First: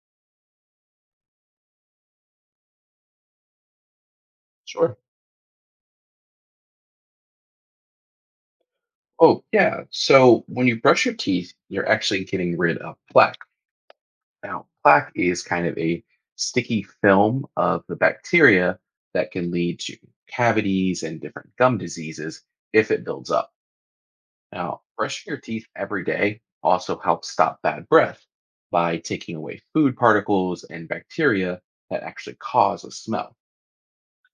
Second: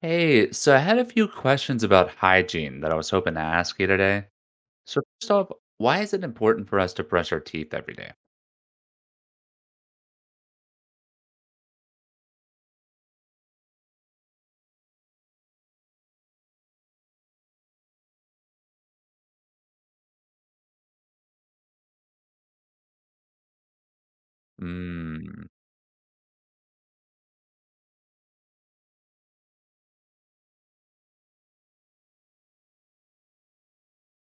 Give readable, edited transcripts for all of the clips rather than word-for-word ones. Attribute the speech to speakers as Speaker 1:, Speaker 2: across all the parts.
Speaker 1: Hey, so I had a few questions about hygiene that I was hoping to ask you today.
Speaker 2: Sure.
Speaker 1: So first off, why is it important for us to brush our teeth every day?
Speaker 2: Oh, yeah. So when you brush your teeth, you're actually getting rid of plaque. Now, plaque is kind of a sticky film of the bacteria that can lead to cavities and different gum diseases if it builds up. Now, brushing your
Speaker 1: Mm,
Speaker 2: teeth every day also helps stop bad breath by taking away food particles and bacteria that actually cause a smell.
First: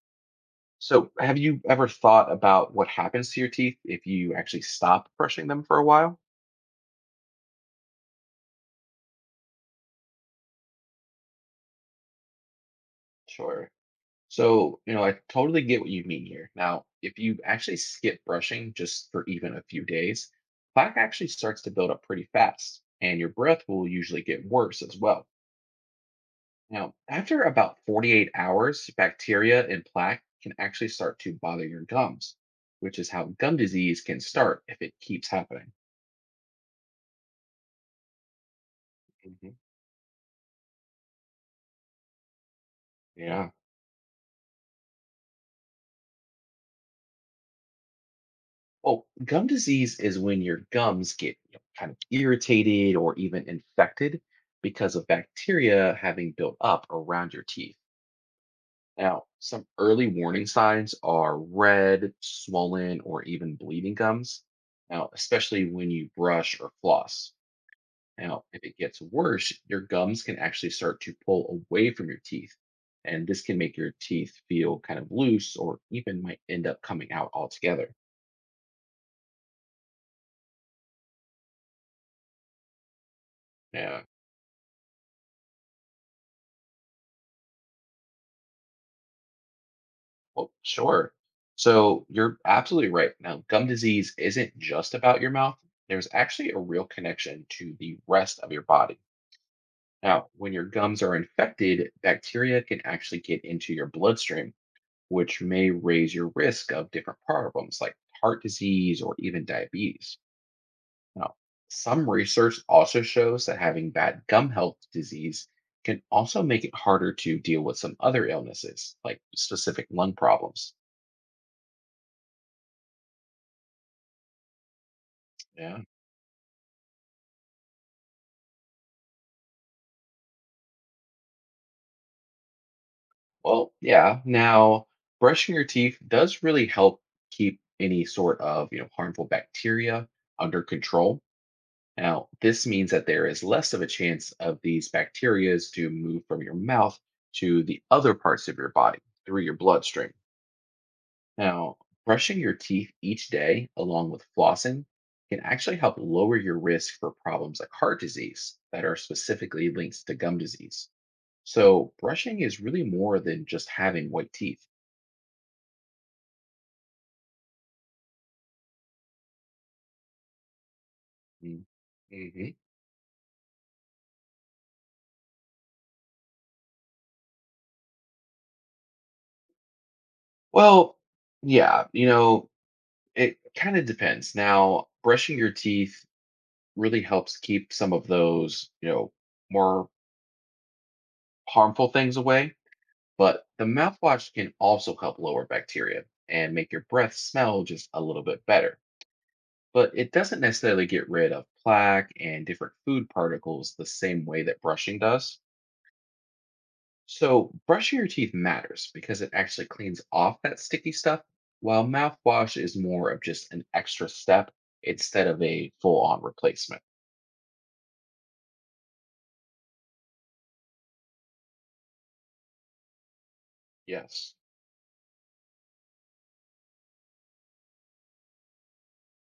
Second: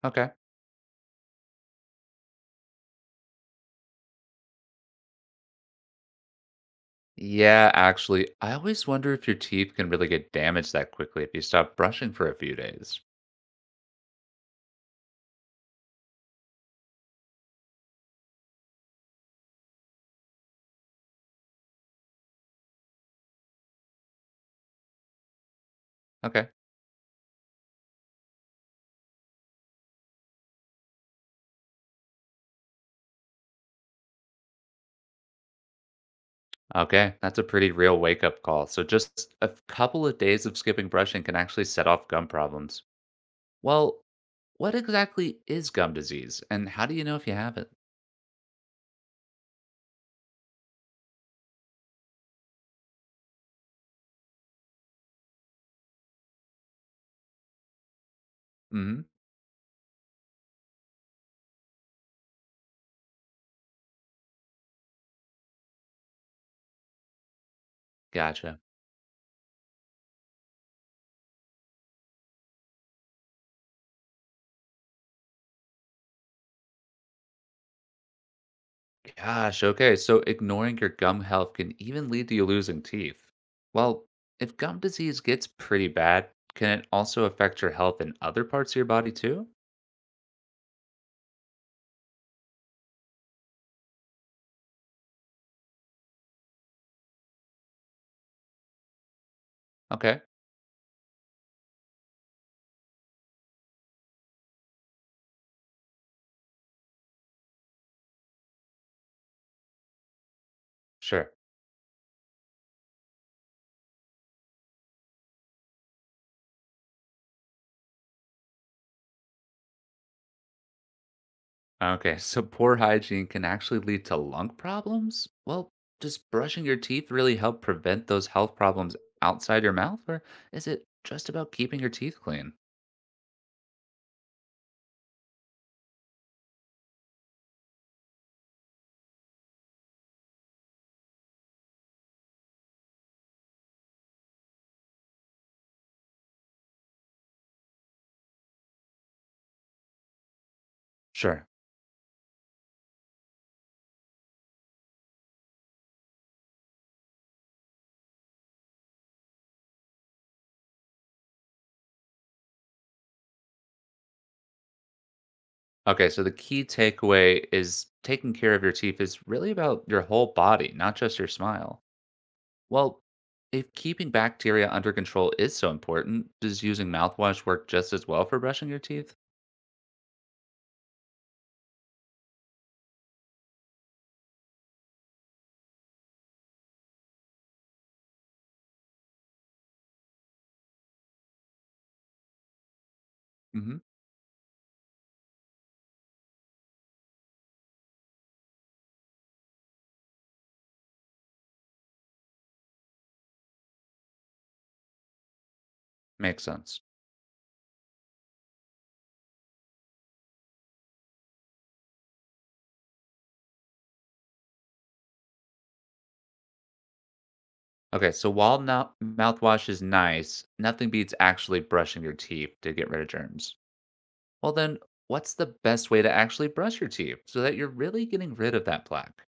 Speaker 1: okay.
Speaker 2: So, have you ever thought about what happens to your teeth if you actually stop brushing them for a while?
Speaker 1: Yeah, actually, I always wonder if your teeth can really get damaged that quickly if you stop brushing for a few days.
Speaker 2: Sure. So, I totally get what you mean here. Now, if you actually skip brushing just for even a few days, plaque actually starts to build up pretty fast, and your breath will usually get worse as well.
Speaker 1: Okay.
Speaker 2: Now, after about 48 hours, bacteria and plaque can actually start to bother your gums, which is how gum disease can start if it keeps happening.
Speaker 1: Okay, that's a pretty real wake-up call. So just a
Speaker 2: hmm
Speaker 1: couple of days of skipping brushing can actually set off gum problems.
Speaker 2: Yeah.
Speaker 1: Well, what exactly is gum disease, and how do you know if you have it?
Speaker 2: Well, gum disease is when your gums get kind of irritated or even infected because of bacteria having built up around your teeth.
Speaker 1: Mm,
Speaker 2: Now, some early warning signs are red, swollen, or even bleeding gums. Now, especially when you brush or floss. Now,
Speaker 1: gotcha.
Speaker 2: if it gets worse, your gums can actually start to pull away from your teeth. And this can make your teeth feel kind of loose or even might end up coming out altogether.
Speaker 1: Gosh, okay, so ignoring your gum health can even lead to you losing teeth.
Speaker 2: Yeah.
Speaker 1: Well, if gum disease gets pretty bad, can it also affect your health in other parts of your body too?
Speaker 2: Well, sure. So you're absolutely right. Now, gum disease isn't just about your mouth. There's actually a real connection to the rest of your body.
Speaker 1: Okay,
Speaker 2: Now, when your gums are infected, bacteria can actually get into your bloodstream, which may raise your risk of different problems like heart disease or even diabetes.
Speaker 1: sure.
Speaker 2: Now, some research also shows that having bad gum health disease can also make it harder to deal with some other illnesses, like specific lung problems.
Speaker 1: Okay, so poor hygiene can actually lead to lung problems? Well,
Speaker 2: Yeah.
Speaker 1: does brushing your teeth really help prevent those health problems outside your mouth, or is it just about keeping your teeth clean?
Speaker 2: Well, yeah. Now, brushing your teeth does really help keep any sort of, harmful bacteria under control. Now, this means that there is less of a chance of these bacterias to move from your mouth to the other parts of your body through your bloodstream.
Speaker 1: Sure.
Speaker 2: Now, brushing your teeth each day along with flossing can actually help lower your risk for problems like heart disease that are specifically linked to gum disease. So, brushing is really more than just having white teeth.
Speaker 1: Okay, so the key takeaway is taking care of your teeth is really about your whole body, not just your smile.
Speaker 2: Mm-hmm.
Speaker 1: Well, if keeping bacteria under control is so important, does using mouthwash work just as well for brushing your teeth?
Speaker 2: Well, yeah, it kind of depends. Now, brushing your teeth really helps keep some of those, more harmful things away, but the
Speaker 1: Hmm.
Speaker 2: mouthwash can also help lower bacteria and make your breath smell just a little bit better. But it doesn't necessarily get rid of plaque and different food particles the same way that brushing does.
Speaker 1: Makes sense.
Speaker 2: So, brushing your teeth matters because it actually cleans off that sticky stuff, while mouthwash is more of just an extra step instead of a full on replacement.
Speaker 1: Okay, so while now mouthwash is nice, nothing beats actually brushing your teeth to get rid of germs.
Speaker 2: Yes.
Speaker 1: Well, then, what's the best way to actually brush your teeth so that you're really getting rid of that plaque?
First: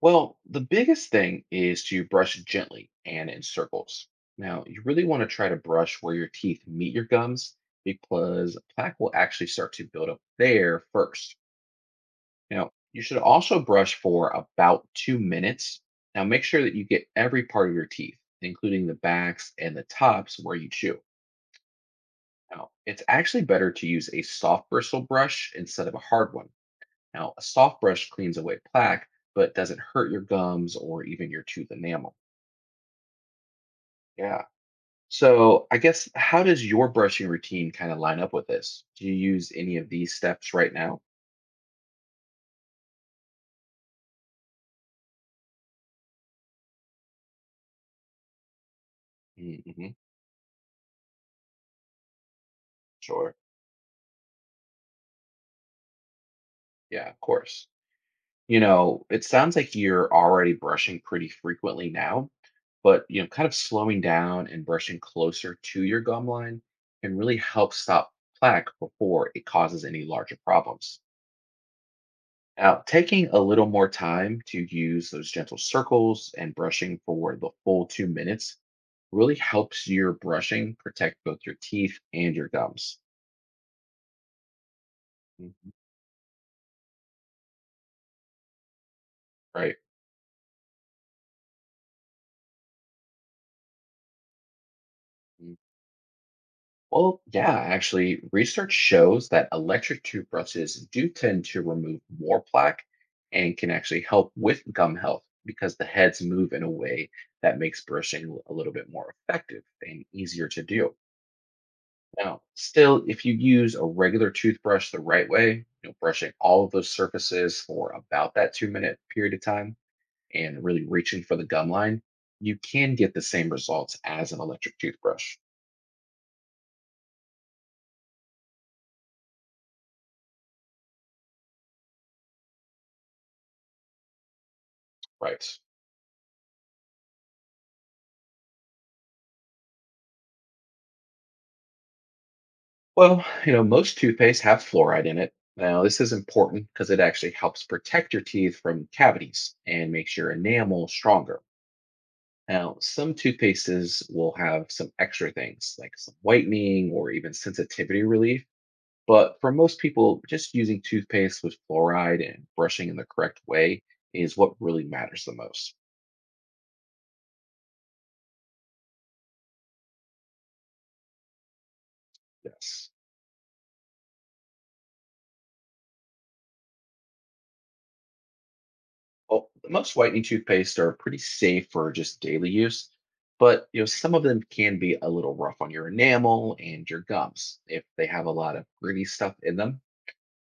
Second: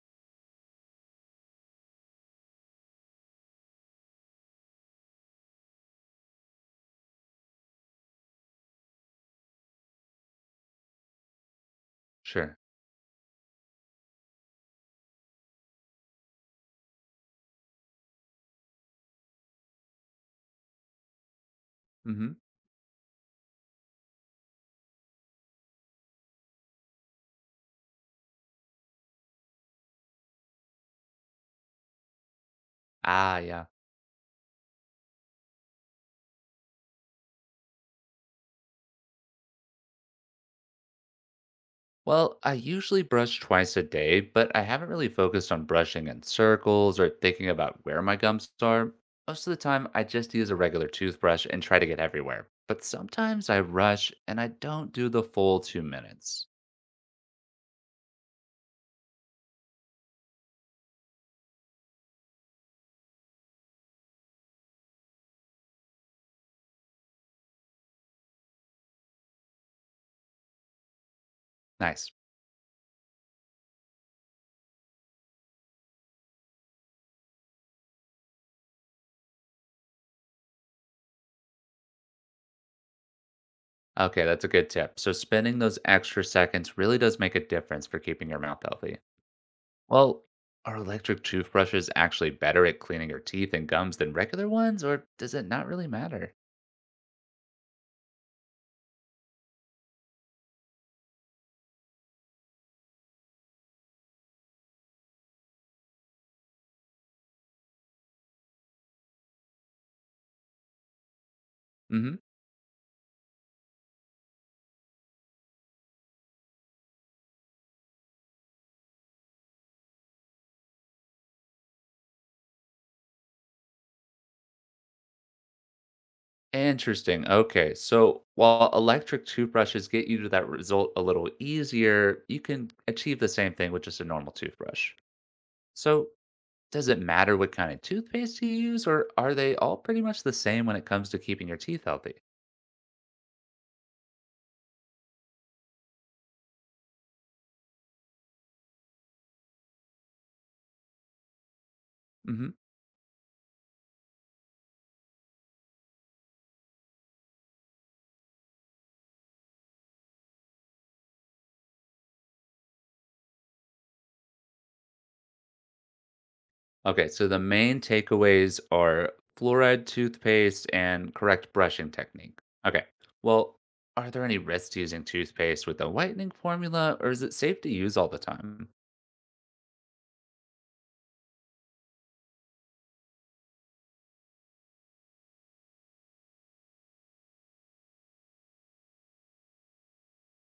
Speaker 2: Well, the biggest thing is to brush gently and in circles. Now, you really want to try to brush where your teeth meet your gums because plaque will actually start to build up there first.
Speaker 1: Sure.
Speaker 2: Now, you should also brush for about 2 minutes. Now, make sure that you get every part of your teeth, including the backs and the tops where you chew.
Speaker 1: Hmm.
Speaker 2: Now, it's actually better to use a soft bristle brush instead of a hard one. Now, a soft brush cleans away plaque, but doesn't hurt your gums or even your tooth enamel.
Speaker 1: Ah, yeah.
Speaker 2: Yeah. So, I guess, how does your brushing routine kind of line up with this? Do you use any of these steps right now?
Speaker 1: Well, I usually brush twice a day, but I haven't really focused on brushing in circles or thinking about where my gums are. Most of the time,
Speaker 2: hmm
Speaker 1: I just use a regular toothbrush and try to get everywhere. But
Speaker 2: Sure.
Speaker 1: sometimes I rush and I don't do the full 2 minutes.
Speaker 2: Yeah, of course. You know, it sounds like you're already brushing pretty frequently now, but kind of slowing down and brushing closer to your gum line can really help stop plaque before it causes any larger problems.
Speaker 1: Nice.
Speaker 2: Now, taking a little more time to use those gentle circles and brushing for the full 2 minutes really helps your brushing protect both your teeth and your gums.
Speaker 1: Okay, that's a good tip. So, spending
Speaker 2: Mhm.
Speaker 1: those extra seconds really does make a difference for keeping your mouth healthy.
Speaker 2: Right.
Speaker 1: Well, are electric toothbrushes actually better at cleaning your teeth and gums than regular ones, or does it not really matter?
Speaker 2: Well, yeah, actually, research shows that electric toothbrushes do tend to remove more plaque and can actually help with gum health because the heads move in a way that makes brushing a little bit more effective and easier to do.
Speaker 1: Hmm.
Speaker 2: Now, still, if you use a regular toothbrush the right way, brushing all of those surfaces for about that 2 minute period of time and really reaching for the gum line, you can get the same results as an electric toothbrush,
Speaker 1: Interesting. Okay. So while electric toothbrushes get you to that result a little easier, you can achieve the same thing with just a normal toothbrush.
Speaker 2: right?
Speaker 1: So does it matter what kind of toothpaste you use, or are they all pretty much the same when it comes to keeping your teeth healthy?
Speaker 2: Well, you know, most toothpaste have fluoride in it. Now, this is important because it actually helps protect your teeth from cavities and makes your enamel stronger.
Speaker 1: Hmm.
Speaker 2: Now, some toothpastes will have some extra things like some whitening or even sensitivity relief. But for most people, just using toothpaste with fluoride and brushing in the correct way is what really matters the most.
Speaker 1: Okay. So the main takeaways are fluoride toothpaste and correct brushing technique. Okay.
Speaker 2: Yes.
Speaker 1: Well, are there any risks to using toothpaste with a whitening formula, or is it safe to use all the time?
Speaker 2: Well, most whitening toothpaste are pretty safe for just daily use, but you know some of them can be a little rough on your enamel and your gums if they have a lot of gritty stuff in them.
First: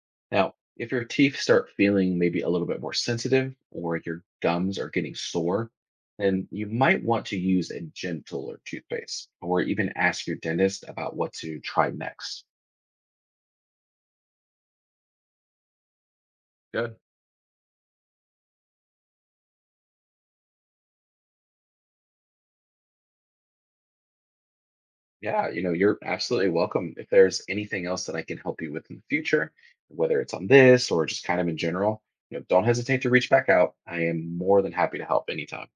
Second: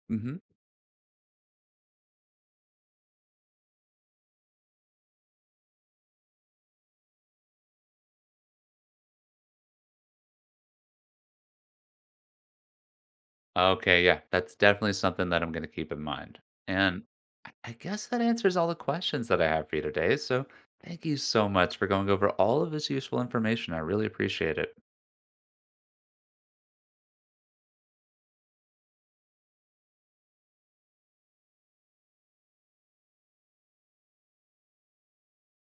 Speaker 1: Hmm.
Speaker 2: Now, if your teeth start feeling maybe a little bit more sensitive or your gums are getting sore, then you might want to use a gentler toothpaste or even ask your dentist about what to try next.
Speaker 1: Okay, yeah, that's definitely something that I'm gonna keep in mind.
Speaker 2: Good.
Speaker 1: And I guess that answers all the questions that I have for you today. So thank you so much for going over all of this useful information. I really appreciate it.
Speaker 2: Yeah, you know, you're absolutely welcome. If there's anything else that I can help you with in the future, whether it's on this or just kind of in general, you know, don't hesitate to reach back out. I am more than happy to help anytime.